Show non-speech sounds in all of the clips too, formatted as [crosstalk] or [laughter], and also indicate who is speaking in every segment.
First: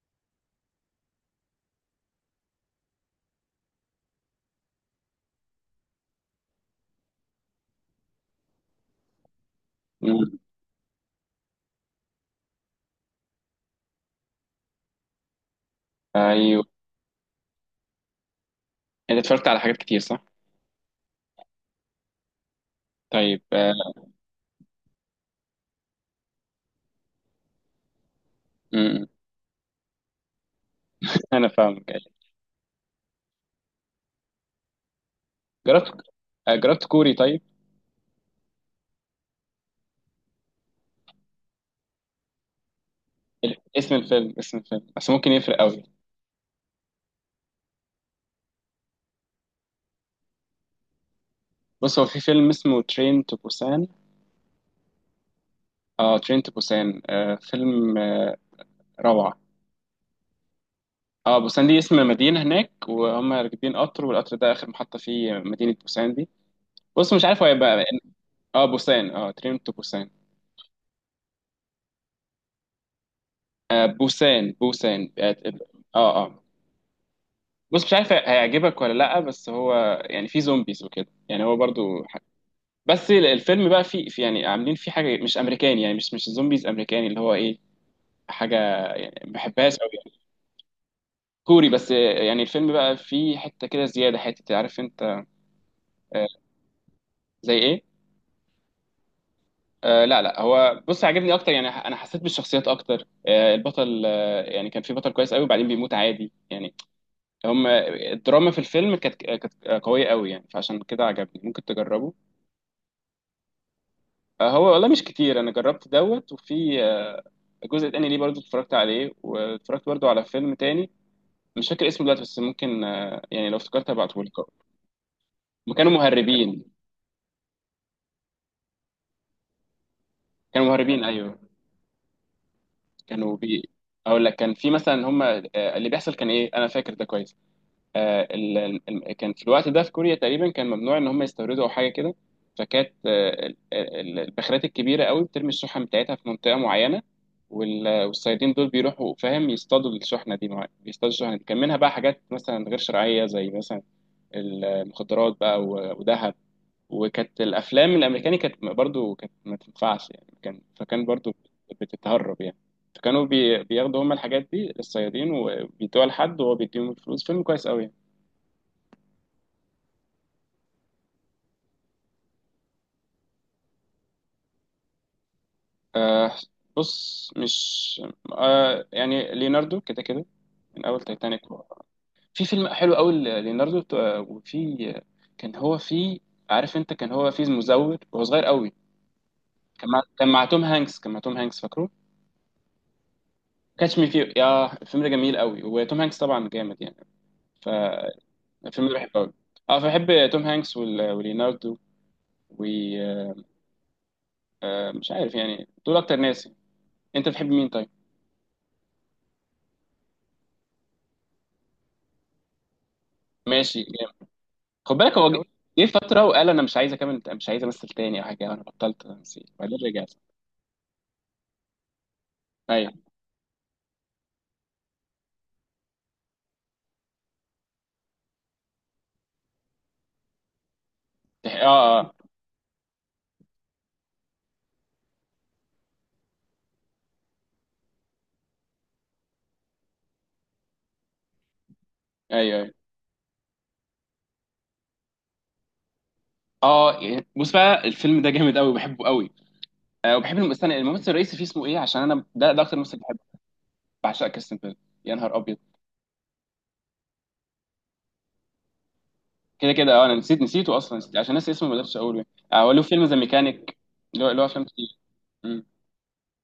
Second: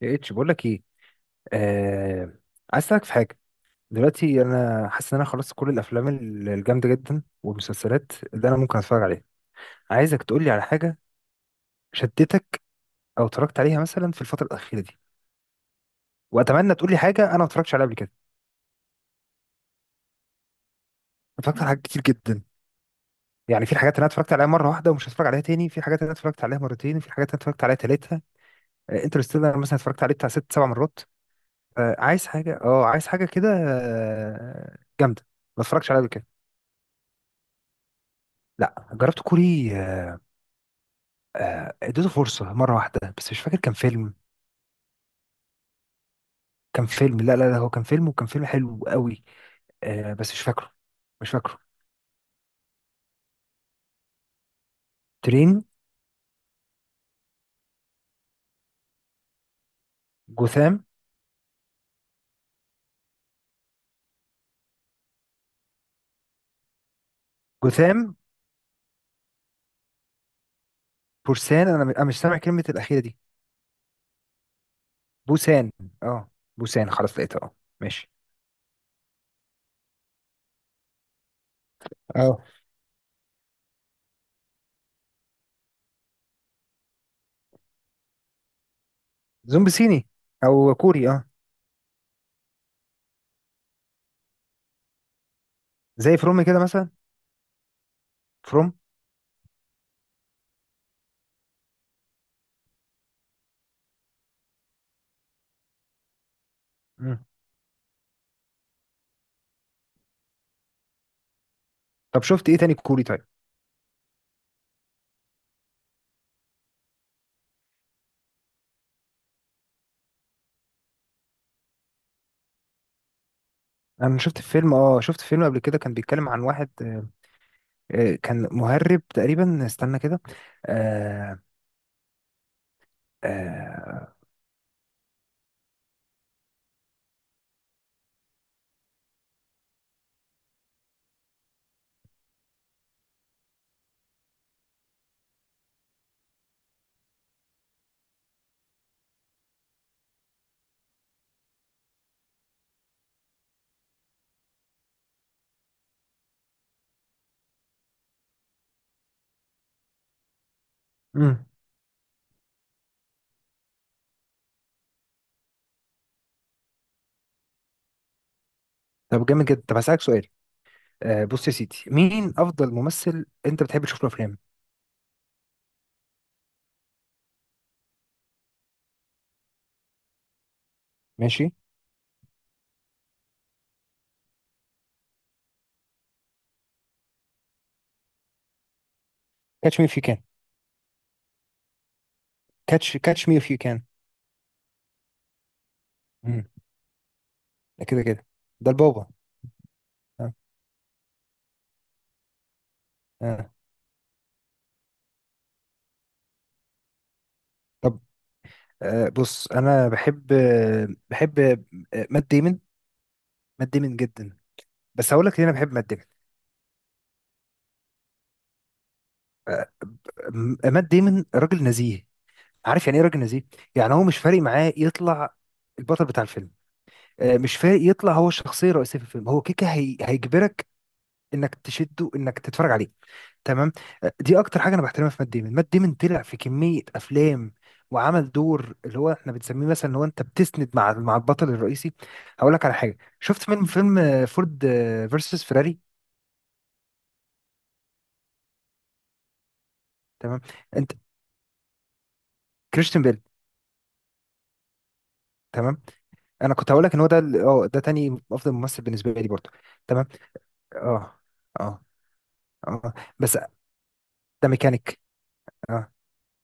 Speaker 1: يا اتش، بقول لك ايه. آه... عايز اسالك في حاجه. دلوقتي انا حاسس ان انا خلصت كل الافلام الجامده جدا والمسلسلات اللي انا ممكن اتفرج عليها. عايزك
Speaker 2: مم.
Speaker 1: تقول لي على حاجه شدتك او اتفرجت عليها مثلا في الفتره الاخيره دي،
Speaker 2: ايوه،
Speaker 1: واتمنى تقول لي حاجه انا ما اتفرجتش عليها قبل كده.
Speaker 2: انت اتفرجت على حاجات كتير صح؟
Speaker 1: اتفرجت على حاجات كتير جدا.
Speaker 2: طيب.
Speaker 1: يعني في حاجات انا اتفرجت عليها مره واحده ومش هتفرج عليها تاني، في حاجات انا اتفرجت عليها مرتين، وفي حاجات انا اتفرجت عليها تالتها.
Speaker 2: مم.
Speaker 1: انترستيلر مثلا اتفرجت عليه بتاع ست سبع مرات.
Speaker 2: انا فاهمك أيوة.
Speaker 1: عايز حاجه، كده، جامده، ما اتفرجش
Speaker 2: جربت
Speaker 1: عليها قبل كده.
Speaker 2: جربت كوري طيب.
Speaker 1: لا، جربت كوري اديته فرصة مرة واحدة بس مش فاكر كان فيلم.
Speaker 2: اسم الفيلم بس ممكن يفرق قوي.
Speaker 1: كان فيلم، لا، لا، لا، هو كان فيلم، وكان فيلم حلو قوي. بس مش فاكره. مش فاكره.
Speaker 2: بص، هو في فيلم اسمه ترين تو بوسان.
Speaker 1: ترين.
Speaker 2: اه ترين تو بوسان، فيلم روعة.
Speaker 1: جوثام.
Speaker 2: اه، بوسان دي اسم مدينة هناك، وهم راكبين قطر، والقطر ده آخر محطة فيه مدينة بوسان دي. بص مش عارف هو هيبقى.
Speaker 1: جوثام.
Speaker 2: اه بوسان، اه ترين تو بوسان.
Speaker 1: بورسان، أنا مش سامع كلمة الأخيرة دي.
Speaker 2: بوسان اه.
Speaker 1: بوسان.
Speaker 2: اه
Speaker 1: اه، بوسان، خلاص لقيتها، اه.
Speaker 2: بص، مش
Speaker 1: ماشي.
Speaker 2: عارف هيعجبك ولا لا، بس هو يعني في زومبيز وكده. يعني هو برضو
Speaker 1: اه،
Speaker 2: بس الفيلم بقى في يعني عاملين فيه حاجه مش امريكاني، يعني مش زومبيز امريكاني، اللي هو ايه، حاجه، يعني ما
Speaker 1: زومبي
Speaker 2: بحبهاش قوي
Speaker 1: صيني
Speaker 2: يعني.
Speaker 1: او كوري، اه.
Speaker 2: كوري، بس يعني الفيلم بقى فيه حته كده زياده، حته عارف انت.
Speaker 1: زي
Speaker 2: آه،
Speaker 1: فروم كده مثلا.
Speaker 2: زي ايه؟
Speaker 1: فروم.
Speaker 2: لا لا، هو بص عجبني اكتر، يعني انا حسيت بالشخصيات اكتر. البطل، يعني كان في بطل كويس قوي وبعدين بيموت عادي يعني.
Speaker 1: مم.
Speaker 2: هم الدراما في الفيلم كانت قويه قوي يعني، فعشان كده عجبني، ممكن تجربه.
Speaker 1: طب شفت ايه تاني كوري طيب؟
Speaker 2: هو والله مش كتير. انا جربت دوت، وفي آه، جزء تاني ليه برضو اتفرجت عليه، واتفرجت برضو على فيلم تاني مش فاكر اسمه دلوقتي، بس ممكن يعني لو افتكرت
Speaker 1: انا
Speaker 2: هبعتهولك.
Speaker 1: شفت فيلم، قبل
Speaker 2: هما
Speaker 1: كده
Speaker 2: كانوا
Speaker 1: كان بيتكلم عن
Speaker 2: مهربين.
Speaker 1: واحد كان مهرب تقريبا، استنى كده.
Speaker 2: كانوا مهربين، ايوه.
Speaker 1: آه.
Speaker 2: كانوا
Speaker 1: آه.
Speaker 2: اقول لك. كان في مثلا هما، اللي بيحصل كان ايه، انا فاكر ده كويس. آه، ال- كان في الوقت ده في كوريا تقريبا كان ممنوع ان هم يستوردوا او حاجه كده. فكانت البخارات الكبيره قوي بترمي الشحن بتاعتها في منطقه معينه، والصيادين دول بيروحوا فاهم يصطادوا الشحنه دي. بيصطادوا الشحنه دي، كان منها بقى حاجات مثلا غير شرعيه، زي مثلا المخدرات بقى وذهب. وكانت الافلام الامريكاني كانت برضو، كانت ما تنفعش يعني. كان، فكان برضو
Speaker 1: مم.
Speaker 2: بتتهرب يعني. فكانوا بياخدوا هم الحاجات دي للصيادين، وبيدوها لحد، وهو بيديهم الفلوس. فيلم كويس قوي يعني.
Speaker 1: طب جامد جدا، طب هسألك سؤال. بص يا سيدي، مين افضل ممثل انت بتحب تشوف له افلام؟
Speaker 2: آه، بص مش. يعني ليوناردو كده كده، من اول تايتانيك.
Speaker 1: ماشي.
Speaker 2: في فيلم حلو قوي، ليوناردو. آه، وفي كان هو في، عارف انت، كان هو في مزور وهو صغير قوي.
Speaker 1: كاتش مي اف يو كان.
Speaker 2: كان مع توم هانكس، فاكره
Speaker 1: كاتش مي اف يو كان.
Speaker 2: كاتش مي فيه. يا الفيلم ده جميل قوي، وتوم هانكس
Speaker 1: مم.
Speaker 2: طبعا جامد يعني.
Speaker 1: ده كده كده. ده
Speaker 2: فالفيلم ده
Speaker 1: البابا.
Speaker 2: بحبه قوي. اه فبحب
Speaker 1: آه.
Speaker 2: توم هانكس وليوناردو. ومش
Speaker 1: آه.
Speaker 2: عارف يعني، دول اكتر ناس. انت بتحب مين طيب؟
Speaker 1: طب. بص، انا بحب مات ديمون. مات
Speaker 2: ماشي.
Speaker 1: ديمون جدا.
Speaker 2: خد
Speaker 1: بس
Speaker 2: بالك
Speaker 1: هقول
Speaker 2: هو
Speaker 1: لك ليه انا بحب مات
Speaker 2: جه
Speaker 1: ديمون.
Speaker 2: فتره وقال انا مش عايز اكمل، مش عايز امثل تاني او حاجه. انا بطلت تمثيل، بعدين رجعت.
Speaker 1: مات ديمون راجل نزيه. عارف
Speaker 2: ايوه.
Speaker 1: يعني ايه راجل نزيه؟ يعني هو مش فارق معاه يطلع البطل بتاع الفيلم. مش فارق يطلع هو الشخصيه الرئيسيه في الفيلم، هو كيكه، هيجبرك انك
Speaker 2: اه
Speaker 1: تشده،
Speaker 2: اه
Speaker 1: انك تتفرج عليه. تمام. دي اكتر حاجه انا بحترمها في مات ديمون. مات ديمون طلع في كميه افلام وعمل دور اللي هو احنا بنسميه مثلا ان هو انت بتسند مع البطل الرئيسي. هقول
Speaker 2: ايوه
Speaker 1: لك
Speaker 2: ايوه.
Speaker 1: على حاجه، شفت فيلم فورد فيرسس فيراري؟
Speaker 2: اه يعني بص بقى، الفيلم ده جامد قوي وبحبه قوي. آه، وبحب
Speaker 1: تمام.
Speaker 2: استنى،
Speaker 1: انت.
Speaker 2: الممثل الرئيسي فيه اسمه ايه؟ عشان انا ده اكتر ممثل
Speaker 1: كريستيان
Speaker 2: بحبه.
Speaker 1: بيل.
Speaker 2: بعشق كريستيان بيل. يا نهار ابيض.
Speaker 1: تمام. انا كنت هقول لك ان هو ده ده تاني افضل ممثل بالنسبه لي برضه.
Speaker 2: كده كده،
Speaker 1: تمام.
Speaker 2: اه، انا نسيت، نسيته اصلا، نسيت.
Speaker 1: اه.
Speaker 2: عشان ناسي اسمه ما
Speaker 1: اه.
Speaker 2: قدرتش اقوله. آه هو له
Speaker 1: اه،
Speaker 2: فيلم ذا
Speaker 1: بس
Speaker 2: ميكانيك. له
Speaker 1: ده
Speaker 2: افلام كتير.
Speaker 1: ميكانيك.
Speaker 2: مم.
Speaker 1: آه.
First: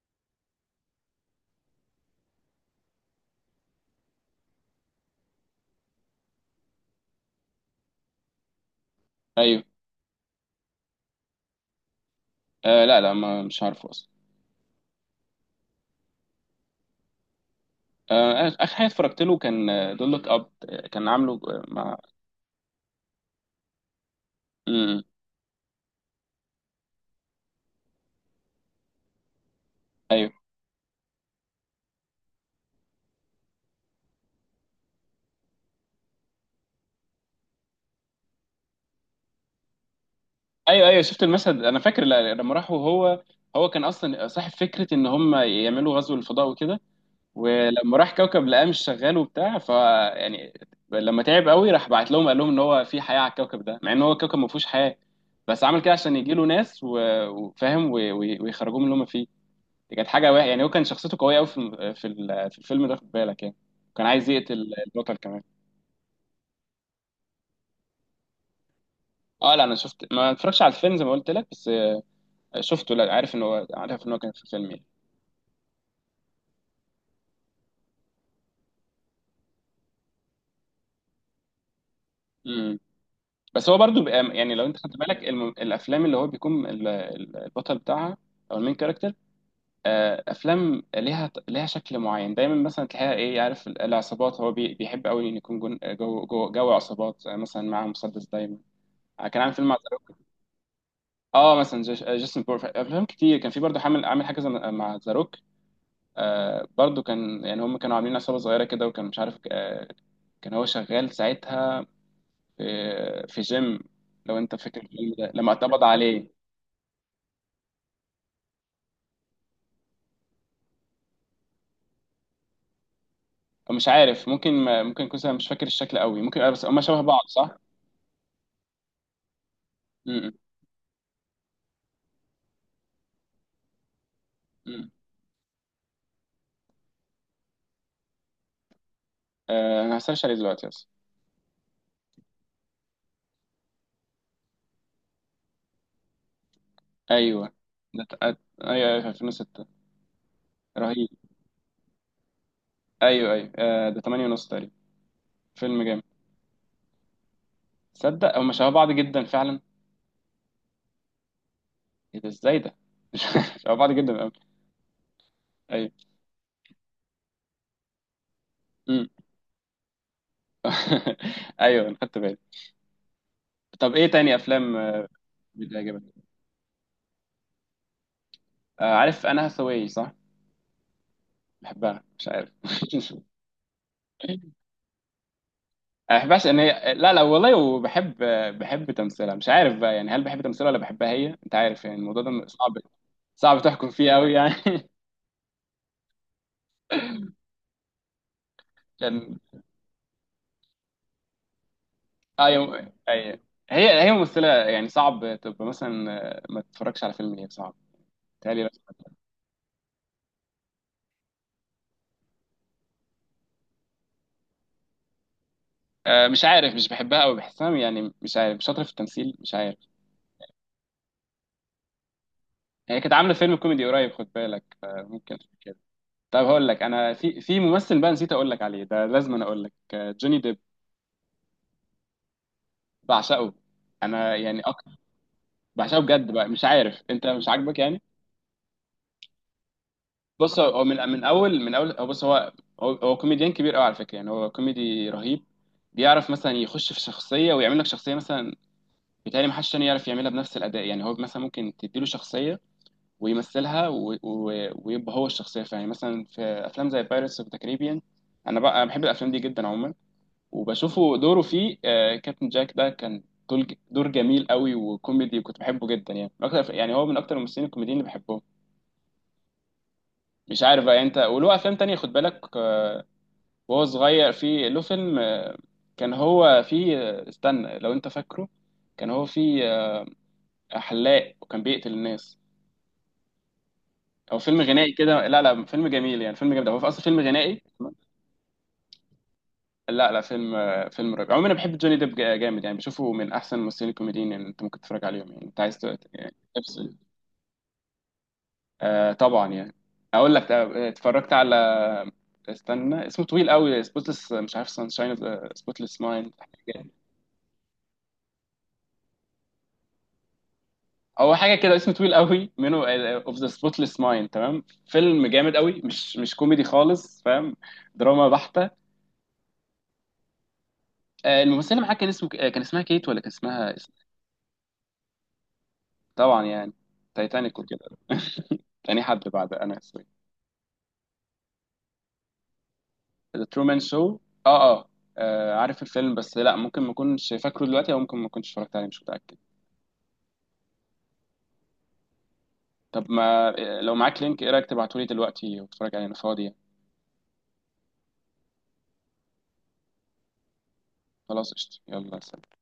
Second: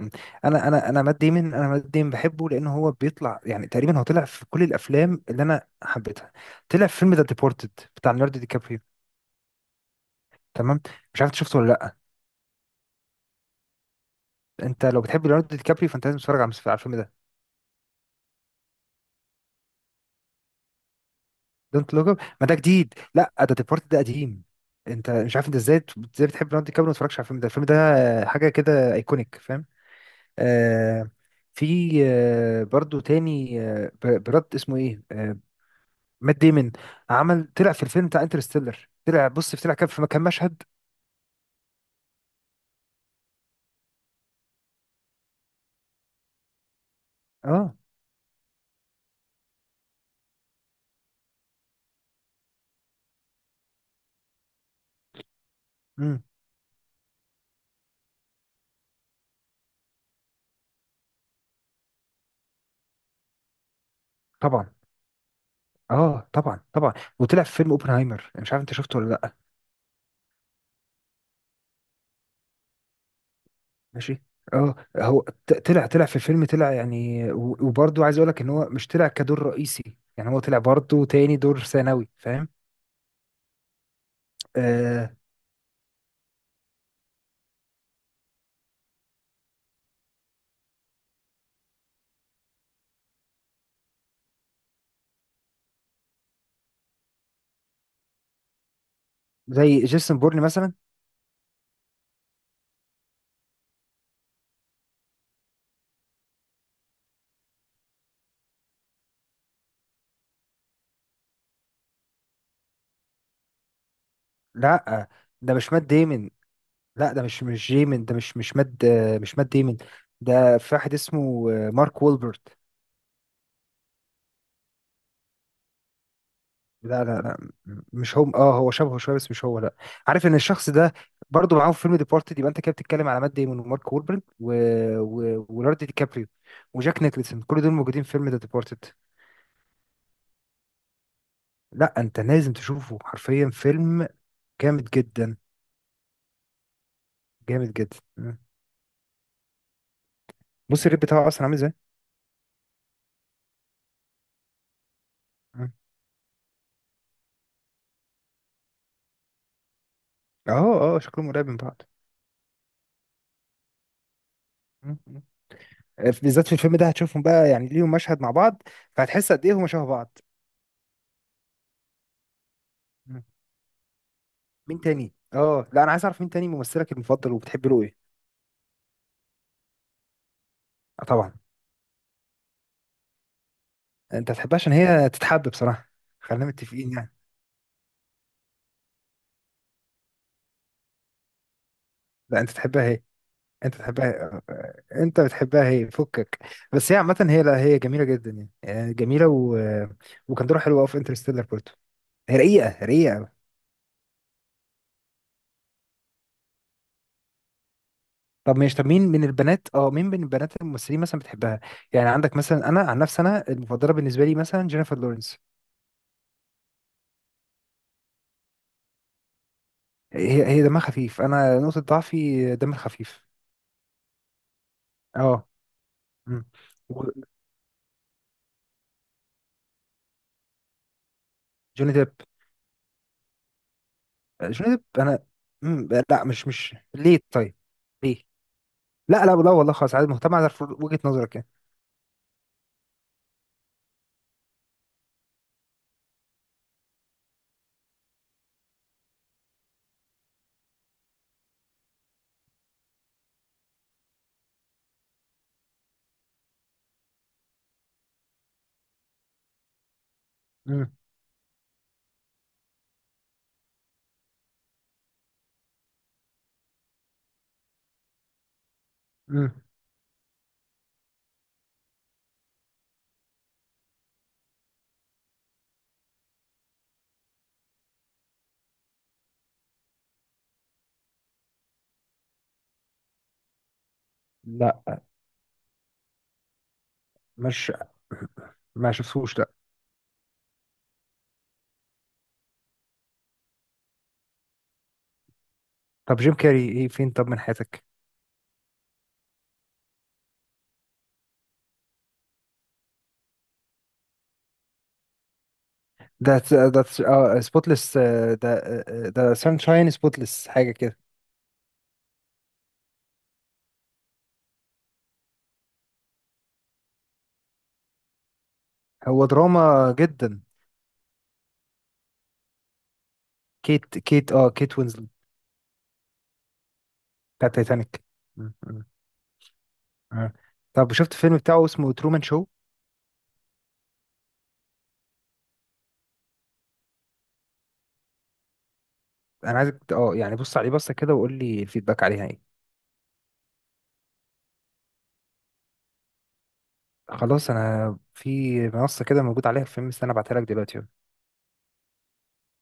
Speaker 1: مم. انا انا انا مات ديمن انا مات ديمن بحبه لان هو بيطلع يعني تقريبا هو طلع في كل الافلام اللي انا حبيتها. طلع في فيلم ذا ديبورتد بتاع ليوناردو دي كابريو.
Speaker 2: ايوه.
Speaker 1: تمام. مش عارف إنت شفته ولا لا.
Speaker 2: آه لا لا، ما مش عارفه اصلا.
Speaker 1: انت لو بتحب ليوناردو دي كابريو، فانت لازم تتفرج على الفيلم ده.
Speaker 2: آه، اخر حاجه اتفرجت له كان دول لوك اب. كان عامله
Speaker 1: دونت
Speaker 2: مع.
Speaker 1: لوك اب؟ ما ده جديد، لا، ده ديبورتد، ده قديم.
Speaker 2: مم.
Speaker 1: انت مش عارف انت ازاي، بتحب ليوناردو دي كابريو وما تتفرجش على الفيلم ده؟ الفيلم ده حاجه كده ايكونيك، فاهم؟
Speaker 2: ايوه
Speaker 1: آه. في برضو تاني، براد اسمه ايه، آه. مات ديمون. طلع في الفيلم بتاع انترستيلر. طلع، بص، طلع كان في كان مشهد.
Speaker 2: ايوه. ايوه شفت المشهد، انا فاكر لما راحوا، هو كان اصلا صاحب فكره ان هم يعملوا غزو للفضاء وكده.
Speaker 1: اه.
Speaker 2: ولما راح كوكب لقاه مش شغال وبتاع، ف يعني لما تعب قوي، راح بعت لهم قال لهم ان هو في حياه على الكوكب ده، مع ان هو الكوكب ما فيهوش حياه. بس عمل كده عشان
Speaker 1: امم.
Speaker 2: يجي له ناس وفاهم ويخرجوه من اللي هم فيه. دي كانت حاجه واحده يعني. هو كان شخصيته قويه قوي في في الفيلم ده، خد بالك يعني. كان عايز
Speaker 1: طبعا.
Speaker 2: يقتل البطل كمان.
Speaker 1: اه، طبعا، طبعا. وطلع في فيلم اوبنهايمر، مش عارف انت شفته ولا لا.
Speaker 2: اه لا، انا شفت ما اتفرجش على الفيلم زي ما قلت لك، بس شفته. لا عارف ان هو، عارف ان هو
Speaker 1: ماشي.
Speaker 2: كان في فيلم
Speaker 1: اه،
Speaker 2: يعني.
Speaker 1: هو طلع في الفيلم، طلع يعني، وبرضه عايز اقول لك ان هو مش طلع كدور رئيسي، يعني هو طلع برضه تاني دور ثانوي، فاهم؟
Speaker 2: مم. بس هو برضو بقى، يعني لو انت خدت
Speaker 1: آه.
Speaker 2: بالك الم... الافلام اللي هو بيكون البطل بتاعها، او المين كاركتر. افلام ليها ليها شكل معين دايما، مثلا تلاقيها ايه، عارف العصابات. هو بي... بيحب قوي ان يكون جون... جو... جو... جو عصابات. مثلا معاه مسدس دايما. كان عامل فيلم مع
Speaker 1: زي
Speaker 2: زاروك.
Speaker 1: جيسون بورن مثلا.
Speaker 2: اه مثلا جيش... جيسون بور. افلام كتير كان في برضو، عامل عامل حاجه مع زاروك. آه برضو كان يعني هم كانوا عاملين عصابه صغيره كده، وكان مش عارف آه. كان هو شغال ساعتها في في جيم، لو انت فاكر
Speaker 1: لا،
Speaker 2: الفيلم ده لما
Speaker 1: ده مش مات
Speaker 2: اتقبض عليه.
Speaker 1: ديمون. لا، ده مش ديمون، ده مش مات ديمون. ده في واحد اسمه مارك وولبرت.
Speaker 2: مش عارف، ممكن، ما ممكن يكون، أنا مش فاكر الشكل قوي. ممكن بس هما شبه
Speaker 1: لا،
Speaker 2: بعض
Speaker 1: لا، لا.
Speaker 2: صح؟
Speaker 1: مش هو، هو شبهه شويه بس مش هو، لا. عارف
Speaker 2: امم.
Speaker 1: ان الشخص ده برضه معاهم في فيلم ديبارتد؟ يبقى انت كده بتتكلم على مات ديمون ومارك وولبرن
Speaker 2: امم.
Speaker 1: وليوناردو دي كابريو وجاك نيكلسون، كل دول موجودين في فيلم ذا ديبارتد.
Speaker 2: آه، انا هسيرش عليه دلوقتي بس.
Speaker 1: لا، انت لازم تشوفه حرفيا، فيلم جامد جدا،
Speaker 2: ايوه.
Speaker 1: جامد جدا.
Speaker 2: ده ت-
Speaker 1: م.
Speaker 2: آه، ايوه ايوه، في 2006.
Speaker 1: بص الريت
Speaker 2: رهيب.
Speaker 1: بتاعه اصلا عامل ازاي؟
Speaker 2: ايوه ايوه، ده 8 ونص تقريبا.
Speaker 1: م.
Speaker 2: فيلم جامد. تصدق هما شبه بعض جدا فعلا؟
Speaker 1: اه، اه، شكلهم قريب من بعض.
Speaker 2: ايه ده، ازاي ده؟ [laughs] شبه بعض جدا قوي.
Speaker 1: م. م.
Speaker 2: ايوه.
Speaker 1: بالذات في الفيلم ده هتشوفهم بقى، يعني ليهم مشهد مع بعض،
Speaker 2: امم.
Speaker 1: فهتحس قد ايه هما شبه بعض.
Speaker 2: [laughs] ايوه انا خدت بالي.
Speaker 1: م.
Speaker 2: طب ايه تاني افلام
Speaker 1: مين تاني اه لا، انا
Speaker 2: بتعجبك؟
Speaker 1: عايز اعرف مين تاني ممثلك المفضل وبتحب له ايه؟
Speaker 2: عارف انا هاثاواي صح؟
Speaker 1: طبعا.
Speaker 2: بحبها مش عارف. [laughs]
Speaker 1: انت
Speaker 2: انا
Speaker 1: تحبها عشان هي تتحب بصراحه.
Speaker 2: ما
Speaker 1: خلينا
Speaker 2: بحبهاش ان
Speaker 1: متفقين
Speaker 2: هي، لا
Speaker 1: يعني.
Speaker 2: لا والله. وبحب، بحب تمثيلها. مش عارف بقى يعني، هل بحب تمثيلها ولا بحبها هي، انت عارف يعني؟ الموضوع
Speaker 1: لا،
Speaker 2: ده
Speaker 1: انت
Speaker 2: صعب،
Speaker 1: تحبها هي.
Speaker 2: صعب
Speaker 1: انت
Speaker 2: تحكم
Speaker 1: تحبها
Speaker 2: فيه قوي
Speaker 1: هي.
Speaker 2: يعني. [laughs]
Speaker 1: انت بتحبها هي، فكك. بس هي عامه، هي، لا، هي جميله جدا يعني، جميله
Speaker 2: لان،
Speaker 1: وكان دورها حلو قوي في انترستيلر برضه. هي
Speaker 2: اه، يوم...
Speaker 1: رقيقه رقيقه قوي.
Speaker 2: أي... [laughs] هي هي ممثله يعني، صعب تبقى مثلا ما تتفرجش على فيلم هي، صعب
Speaker 1: طب
Speaker 2: تهيألي.
Speaker 1: مش، مين من البنات، الممثلين مثلا بتحبها؟ يعني عندك مثلا، انا عن نفسي انا المفضله بالنسبه لي مثلا جينيفر لورنس.
Speaker 2: مش عارف، مش بحبها قوي، بحسها يعني مش عارف، مش شاطره في التمثيل، مش عارف.
Speaker 1: هي دمها خفيف، انا نقطه ضعفي دم
Speaker 2: هي كانت
Speaker 1: الخفيف.
Speaker 2: عامله فيلم كوميدي قريب خد بالك، فممكن
Speaker 1: اه.
Speaker 2: عشان كده. طب
Speaker 1: مم.
Speaker 2: هقول لك، انا
Speaker 1: وجوني
Speaker 2: في في ممثل بقى نسيت اقول لك عليه، ده لازم أنا اقول لك، جوني ديب.
Speaker 1: ديب.
Speaker 2: بعشقه انا يعني.
Speaker 1: جوني ديب، انا.
Speaker 2: بحسها
Speaker 1: لا،
Speaker 2: بجد
Speaker 1: مش
Speaker 2: بقى، مش
Speaker 1: مش
Speaker 2: عارف
Speaker 1: ليه
Speaker 2: انت، مش
Speaker 1: طيب.
Speaker 2: عاجبك يعني؟
Speaker 1: ليه؟ لا، لا، لا، والله، خلاص عادي، مهتم
Speaker 2: بص
Speaker 1: اعرف
Speaker 2: هو من
Speaker 1: وجهة
Speaker 2: من
Speaker 1: نظرك يعني.
Speaker 2: اول، من اول، هو بص هو، هو كوميديان كبير قوي على فكره يعني. هو كوميدي رهيب. بيعرف مثلا يخش في شخصيه ويعمل لك شخصيه مثلا، بيتهيألي محدش تاني يعرف يعملها بنفس الاداء يعني. هو مثلا ممكن تديله شخصيه ويمثلها ويبقى هو الشخصيه فيها يعني. مثلا في افلام زي بايرتس اوف ذا كاريبيان. انا بقى، أنا بحب الافلام دي جدا عموما.
Speaker 1: مم.
Speaker 2: وبشوفه دوره فيه كابتن جاك، ده كان دور، دور جميل قوي وكوميدي، وكنت بحبه جدا يعني. من اكتر، يعني هو من اكتر الممثلين الكوميديين اللي بحبهم.
Speaker 1: مم.
Speaker 2: مش عارف بقى انت. وله افلام تانية خد بالك. وهو صغير، في له فيلم كان هو فيه استنى لو انت فاكره. كان هو فيه حلاق وكان بيقتل الناس. هو فيلم
Speaker 1: لا،
Speaker 2: غنائي كده. لا لا، فيلم جميل يعني، فيلم جامد، هو في اصلا فيلم غنائي.
Speaker 1: مش، ما شفتوش، لا.
Speaker 2: لا لا، فيلم فيلم رائع عموما. انا بحب جوني ديب جامد يعني. بشوفه من احسن الممثلين الكوميديين، يعني انت ممكن تتفرج عليهم. يعني انت عايز
Speaker 1: طب جيم
Speaker 2: يعني.
Speaker 1: كاري ايه، فين طب من حياتك؟
Speaker 2: آه طبعا يعني. اقول لك اتفرجت على، استنى، اسمه طويل قوي. سبوتلess مش عارف، سانشاين اوف سبوتلess مايند.
Speaker 1: ده ده سبوتلess. ده سانشاين سبوتلess حاجة كده.
Speaker 2: هو حاجه كده اسمه طويل قوي منه. اوف ذا سبوتلess مايند، تمام. فيلم جامد قوي. مش كوميدي خالص فاهم، دراما بحته.
Speaker 1: هو دراما جدا.
Speaker 2: الممثله معاه كان اسمه كان اسمها كيت، ولا كان اسمها
Speaker 1: كيت وينزلت.
Speaker 2: طبعا يعني،
Speaker 1: بتاع
Speaker 2: تايتانيك وكده.
Speaker 1: تايتانيك. مم.
Speaker 2: [laughs]
Speaker 1: مم.
Speaker 2: تاني حد بعد انا، سوري.
Speaker 1: آه. طب شفت فيلم بتاعه اسمه ترومان شو؟
Speaker 2: ذا ترومان شو. اه اه. عارف الفيلم، بس لا ممكن ما اكونش فاكره دلوقتي او ممكن ما كنتش اتفرجت عليه، مش متاكد.
Speaker 1: انا عايزك يعني بص عليه بصة كده وقول لي الفيدباك عليها ايه.
Speaker 2: طب ما، لو معاك لينك، ايه رايك تبعتولي دلوقتي واتفرج عليه انا فاضي.
Speaker 1: خلاص، انا في منصه كده موجود عليها الفيلم، استنى ابعتها لك دلوقتي.
Speaker 2: خلاص قشطة، يلا سلام.